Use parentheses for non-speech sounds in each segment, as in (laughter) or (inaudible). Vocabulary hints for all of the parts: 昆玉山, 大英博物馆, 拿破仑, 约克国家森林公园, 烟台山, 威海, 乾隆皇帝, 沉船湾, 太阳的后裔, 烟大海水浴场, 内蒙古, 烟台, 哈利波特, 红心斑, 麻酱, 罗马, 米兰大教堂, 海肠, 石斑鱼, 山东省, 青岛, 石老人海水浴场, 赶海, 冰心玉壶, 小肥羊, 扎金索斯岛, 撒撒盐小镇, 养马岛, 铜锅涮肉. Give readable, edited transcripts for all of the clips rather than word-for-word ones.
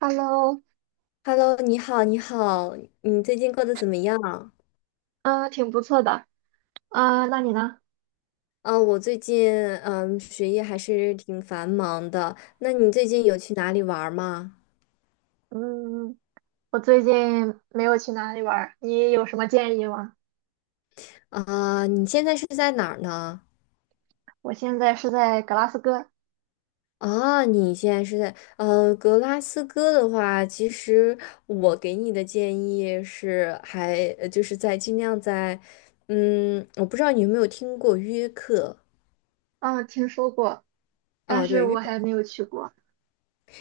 Hello，Hello，你好，你好，你最近过得怎么样？嗯，挺不错的。啊，那你呢？啊，我最近学业还是挺繁忙的。那你最近有去哪里玩儿吗？嗯，我最近没有去哪里玩儿，你有什么建议吗？啊，你现在是在哪儿呢？我现在是在格拉斯哥。啊，你现在是在格拉斯哥的话，其实我给你的建议是还，就是在尽量在，我不知道你有没有听过约克。嗯，听说过，但啊，是对，我还没有去过。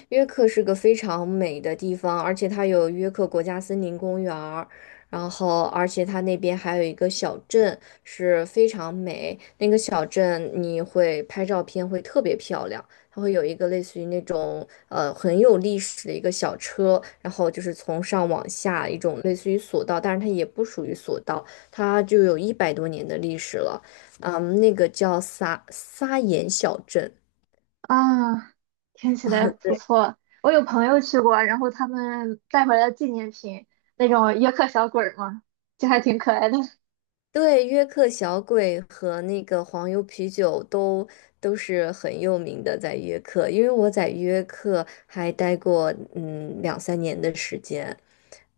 约克是个非常美的地方，而且它有约克国家森林公园儿，然后而且它那边还有一个小镇是非常美，那个小镇你会拍照片会特别漂亮，它会有一个类似于那种很有历史的一个小车，然后就是从上往下一种类似于索道，但是它也不属于索道，它就有一百多年的历史了，嗯，那个叫撒撒盐小镇。啊，听起来不错。我有朋友去过，然后他们带回来纪念品，那种约克小鬼儿嘛，就还挺可爱的。(laughs) 对，约克小鬼和那个黄油啤酒都是很有名的，在约克，因为我在约克还待过两三年的时间，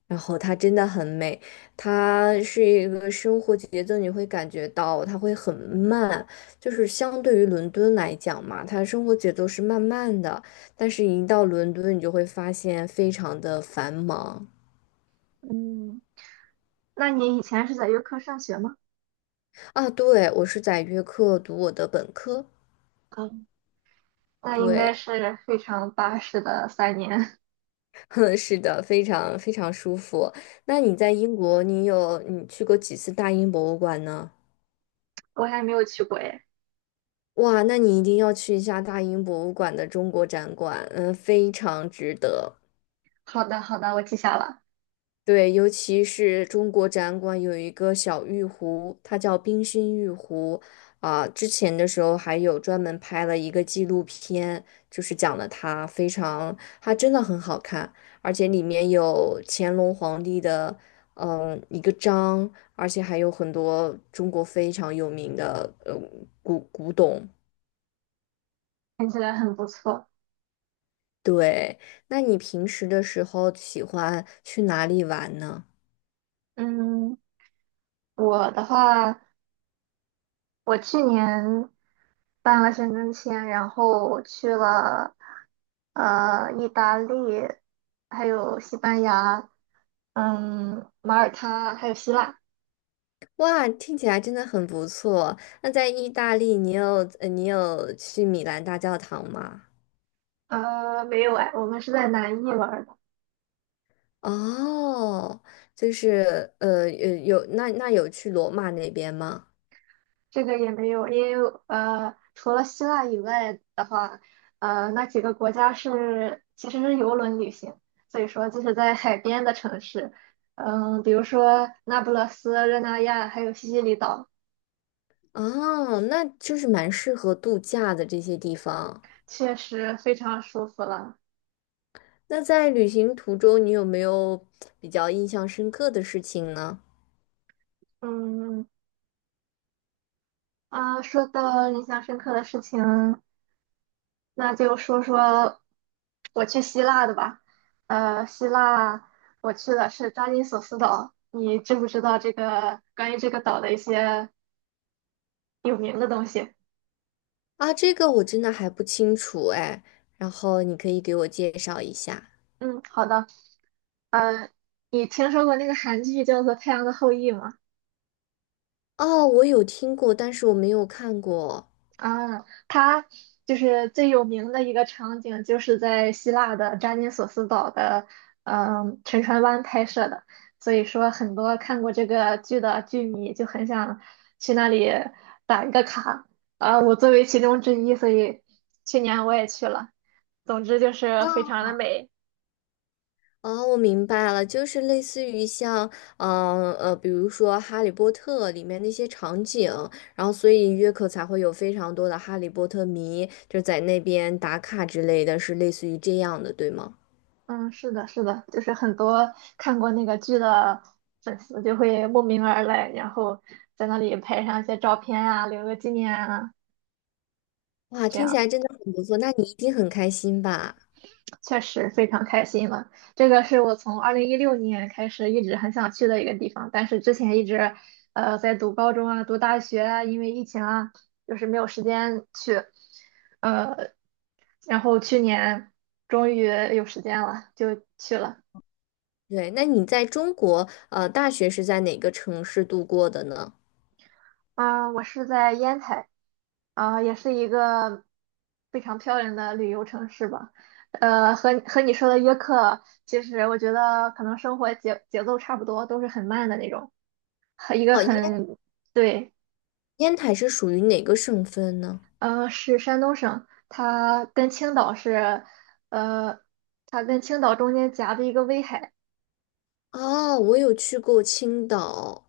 然后它真的很美，它是一个生活节奏，你会感觉到它会很慢，就是相对于伦敦来讲嘛，它生活节奏是慢慢的，但是一到伦敦，你就会发现非常的繁忙嗯，那你以前是在约克上学吗？啊。对，我是在约克读我的本科，嗯，那应该对。是非常巴适的3年。(laughs) 哼，是的，非常非常舒服。那你在英国，你去过几次大英博物馆呢？(laughs) 我还没有去过耶。哇，那你一定要去一下大英博物馆的中国展馆，嗯，非常值得。好的，好的，我记下了。对，尤其是中国展馆有一个小玉壶，它叫冰心玉壶。啊、之前的时候还有专门拍了一个纪录片，就是讲了它非常，它真的很好看，而且里面有乾隆皇帝的一个章，而且还有很多中国非常有名的古董。听起来很不错。对，那你平时的时候喜欢去哪里玩呢？嗯，我的话，我去年办了签证签，然后我去了意大利，还有西班牙，马耳他，还有希腊。哇，听起来真的很不错。那在意大利，你有去米兰大教堂吗？没有哎，我们是在南意玩儿的。哦，就是有那有去罗马那边吗？这个也没有，因为除了希腊以外的话，那几个国家是其实是游轮旅行，所以说就是在海边的城市，嗯，比如说那不勒斯、热那亚还有西西里岛。哦，那就是蛮适合度假的这些地方。确实非常舒服了。那在旅行途中，你有没有比较印象深刻的事情呢？嗯啊，说到印象深刻的事情，那就说说我去希腊的吧。希腊我去的是扎金索斯岛，你知不知道这个关于这个岛的一些有名的东西？啊，这个我真的还不清楚哎，然后你可以给我介绍一下。嗯，好的。呃，你听说过那个韩剧叫做《太阳的后裔》吗？哦，我有听过，但是我没有看过。啊，它就是最有名的一个场景，就是在希腊的扎金索斯岛的，沉船湾拍摄的。所以说，很多看过这个剧的剧迷就很想去那里打一个卡。啊，我作为其中之一，所以去年我也去了。总之就是非哦常的美。哦，我明白了，就是类似于像，比如说《哈利波特》里面那些场景，然后所以约克才会有非常多的哈利波特迷，就在那边打卡之类的，是类似于这样的，对吗？嗯，是的，是的，就是很多看过那个剧的粉丝就会慕名而来，然后在那里拍上一些照片啊，留个纪念啊。哇，这听起样。来真的很不错，那你一定很开心吧？确实非常开心了。这个是我从2016年开始一直很想去的一个地方，但是之前一直，在读高中啊、读大学啊，因为疫情啊，就是没有时间去。呃，然后去年终于有时间了，就去了。对，那你在中国，大学是在哪个城市度过的呢？啊、我是在烟台，啊、也是一个非常漂亮的旅游城市吧。和你说的约克，其实我觉得可能生活节奏差不多，都是很慢的那种。一个哦，很对，烟台是属于哪个省份呢？嗯，是山东省，它跟青岛是，呃，它跟青岛中间夹着一个威海。哦，我有去过青岛，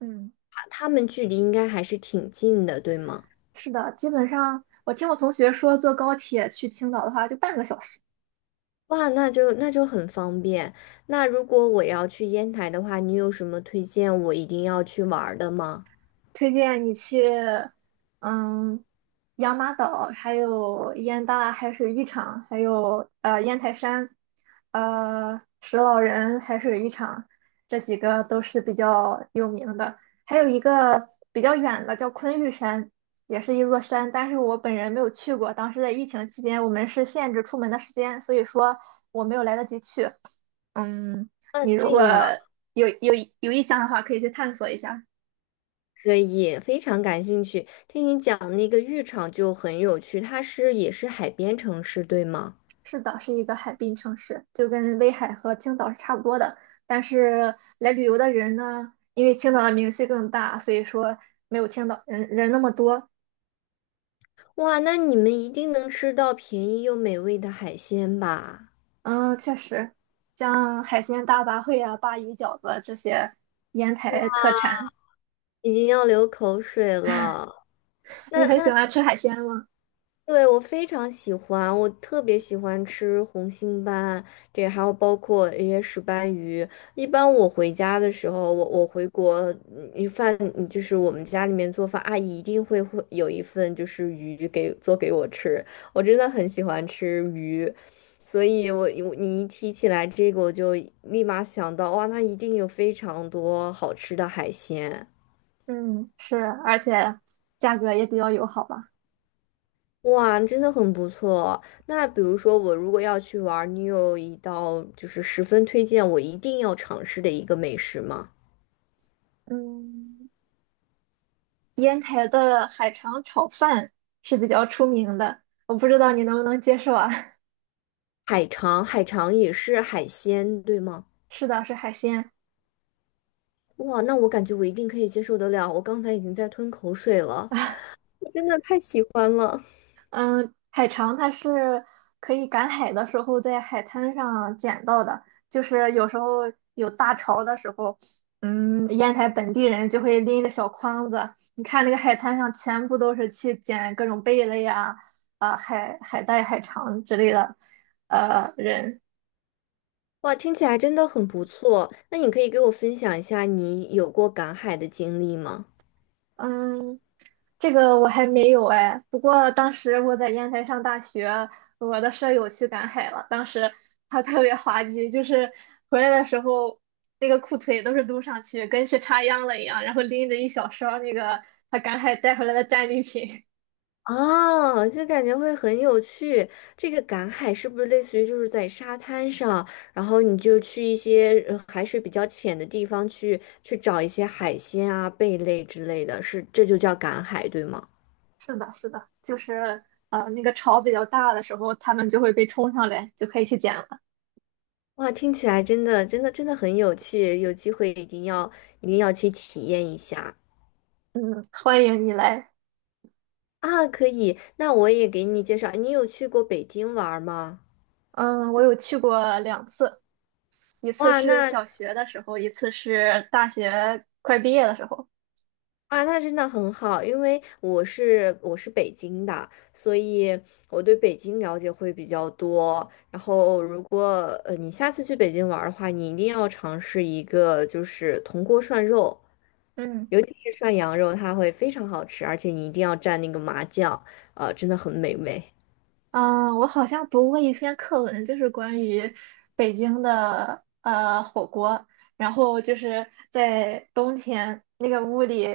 嗯，啊他们距离应该还是挺近的，对吗？是的，基本上我听我同学说，坐高铁去青岛的话就半个小时。哇，那就很方便。那如果我要去烟台的话，你有什么推荐我一定要去玩儿的吗？推荐你去，嗯，养马岛，还有烟大海水浴场，还有烟台山，石老人海水浴场，这几个都是比较有名的。还有一个比较远的叫昆玉山，也是一座山，但是我本人没有去过。当时在疫情期间，我们是限制出门的时间，所以说我没有来得及去。嗯，嗯，你这如果样有有有意向的话，可以去探索一下。可以，非常感兴趣。听你讲那个浴场就很有趣，它是也是海边城市，对吗？是的，是一个海滨城市，就跟威海和青岛是差不多的。但是来旅游的人呢，因为青岛的名气更大，所以说没有青岛人那么多。哇，那你们一定能吃到便宜又美味的海鲜吧？嗯，确实，像海鲜大杂烩啊、鲅鱼饺子这些烟台特产。已经要流口水了。你那很那喜欢吃海鲜吗？对，我非常喜欢，我特别喜欢吃红心斑，这还有包括一些石斑鱼。一般我回家的时候，我回国，你饭嗯就是我们家里面做饭，阿姨一定会有一份就是鱼给做给我吃，我真的很喜欢吃鱼，所以你一提起来这个，我就立马想到，哇，那一定有非常多好吃的海鲜。嗯，是，而且价格也比较友好吧。哇，真的很不错。那比如说，我如果要去玩儿，你有一道就是十分推荐我一定要尝试的一个美食吗？嗯，烟台的海肠炒饭是比较出名的，我不知道你能不能接受啊？海肠，海肠也是海鲜，对吗？(laughs) 是的，是海鲜。哇，那我感觉我一定可以接受得了。我刚才已经在吞口水了，我真的太喜欢了。嗯，海肠它是可以赶海的时候在海滩上捡到的，就是有时候有大潮的时候，烟台本地人就会拎着小筐子，你看那个海滩上全部都是去捡各种贝类呀、啊、海带、海肠之类的，人，哇，听起来真的很不错。那你可以给我分享一下你有过赶海的经历吗？嗯。这个我还没有哎，不过当时我在烟台上大学，我的舍友去赶海了，当时 (laughs) 他特别滑稽，就是回来的时候那个裤腿都是撸上去，跟去插秧了一样，然后拎着一小勺那个他赶海带回来的战利品。哦，就感觉会很有趣。这个赶海是不是类似于就是在沙滩上，然后你就去一些海水比较浅的地方去找一些海鲜啊、贝类之类的，是这就叫赶海，对吗？(laughs) 是的，是的，就是那个潮比较大的时候，他们就会被冲上来，就可以去捡了。哇，听起来真的真的真的很有趣，有机会一定要去体验一下嗯，欢迎你来。啊！可以，那我也给你介绍，你有去过北京玩儿吗？嗯，我有去过2次，一次哇，是那小学的时候，一次是大学快毕业的时候。啊，那真的很好，因为我是北京的，所以我对北京了解会比较多。然后，如果你下次去北京玩儿的话，你一定要尝试一个就是铜锅涮肉，嗯尤其是涮羊肉，它会非常好吃，而且你一定要蘸那个麻酱，真的很美味。嗯，我好像读过一篇课文，就是关于北京的火锅，然后就是在冬天那个屋里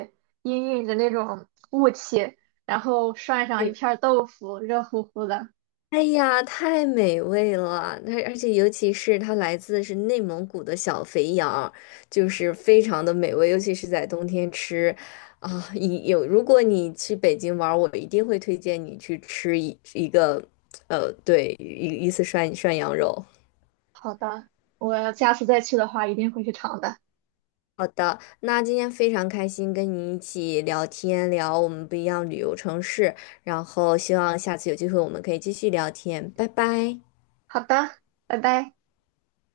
氤氲着那种雾气，然后涮上一 (laughs) 片儿豆腐，热乎乎的。哎呀，太美味了！它而且尤其是它来自是内蒙古的小肥羊就是非常的美味，尤其是在冬天吃啊。一有，如果你去北京玩儿，我一定会推荐你去吃一个，呃，对，一次涮羊肉。好的，我下次再去的话一定会去尝的。好的，那今天非常开心跟你一起聊天，聊我们不一样旅游城市，然后希望下次有机会我们可以继续聊天，拜拜。好的，拜拜。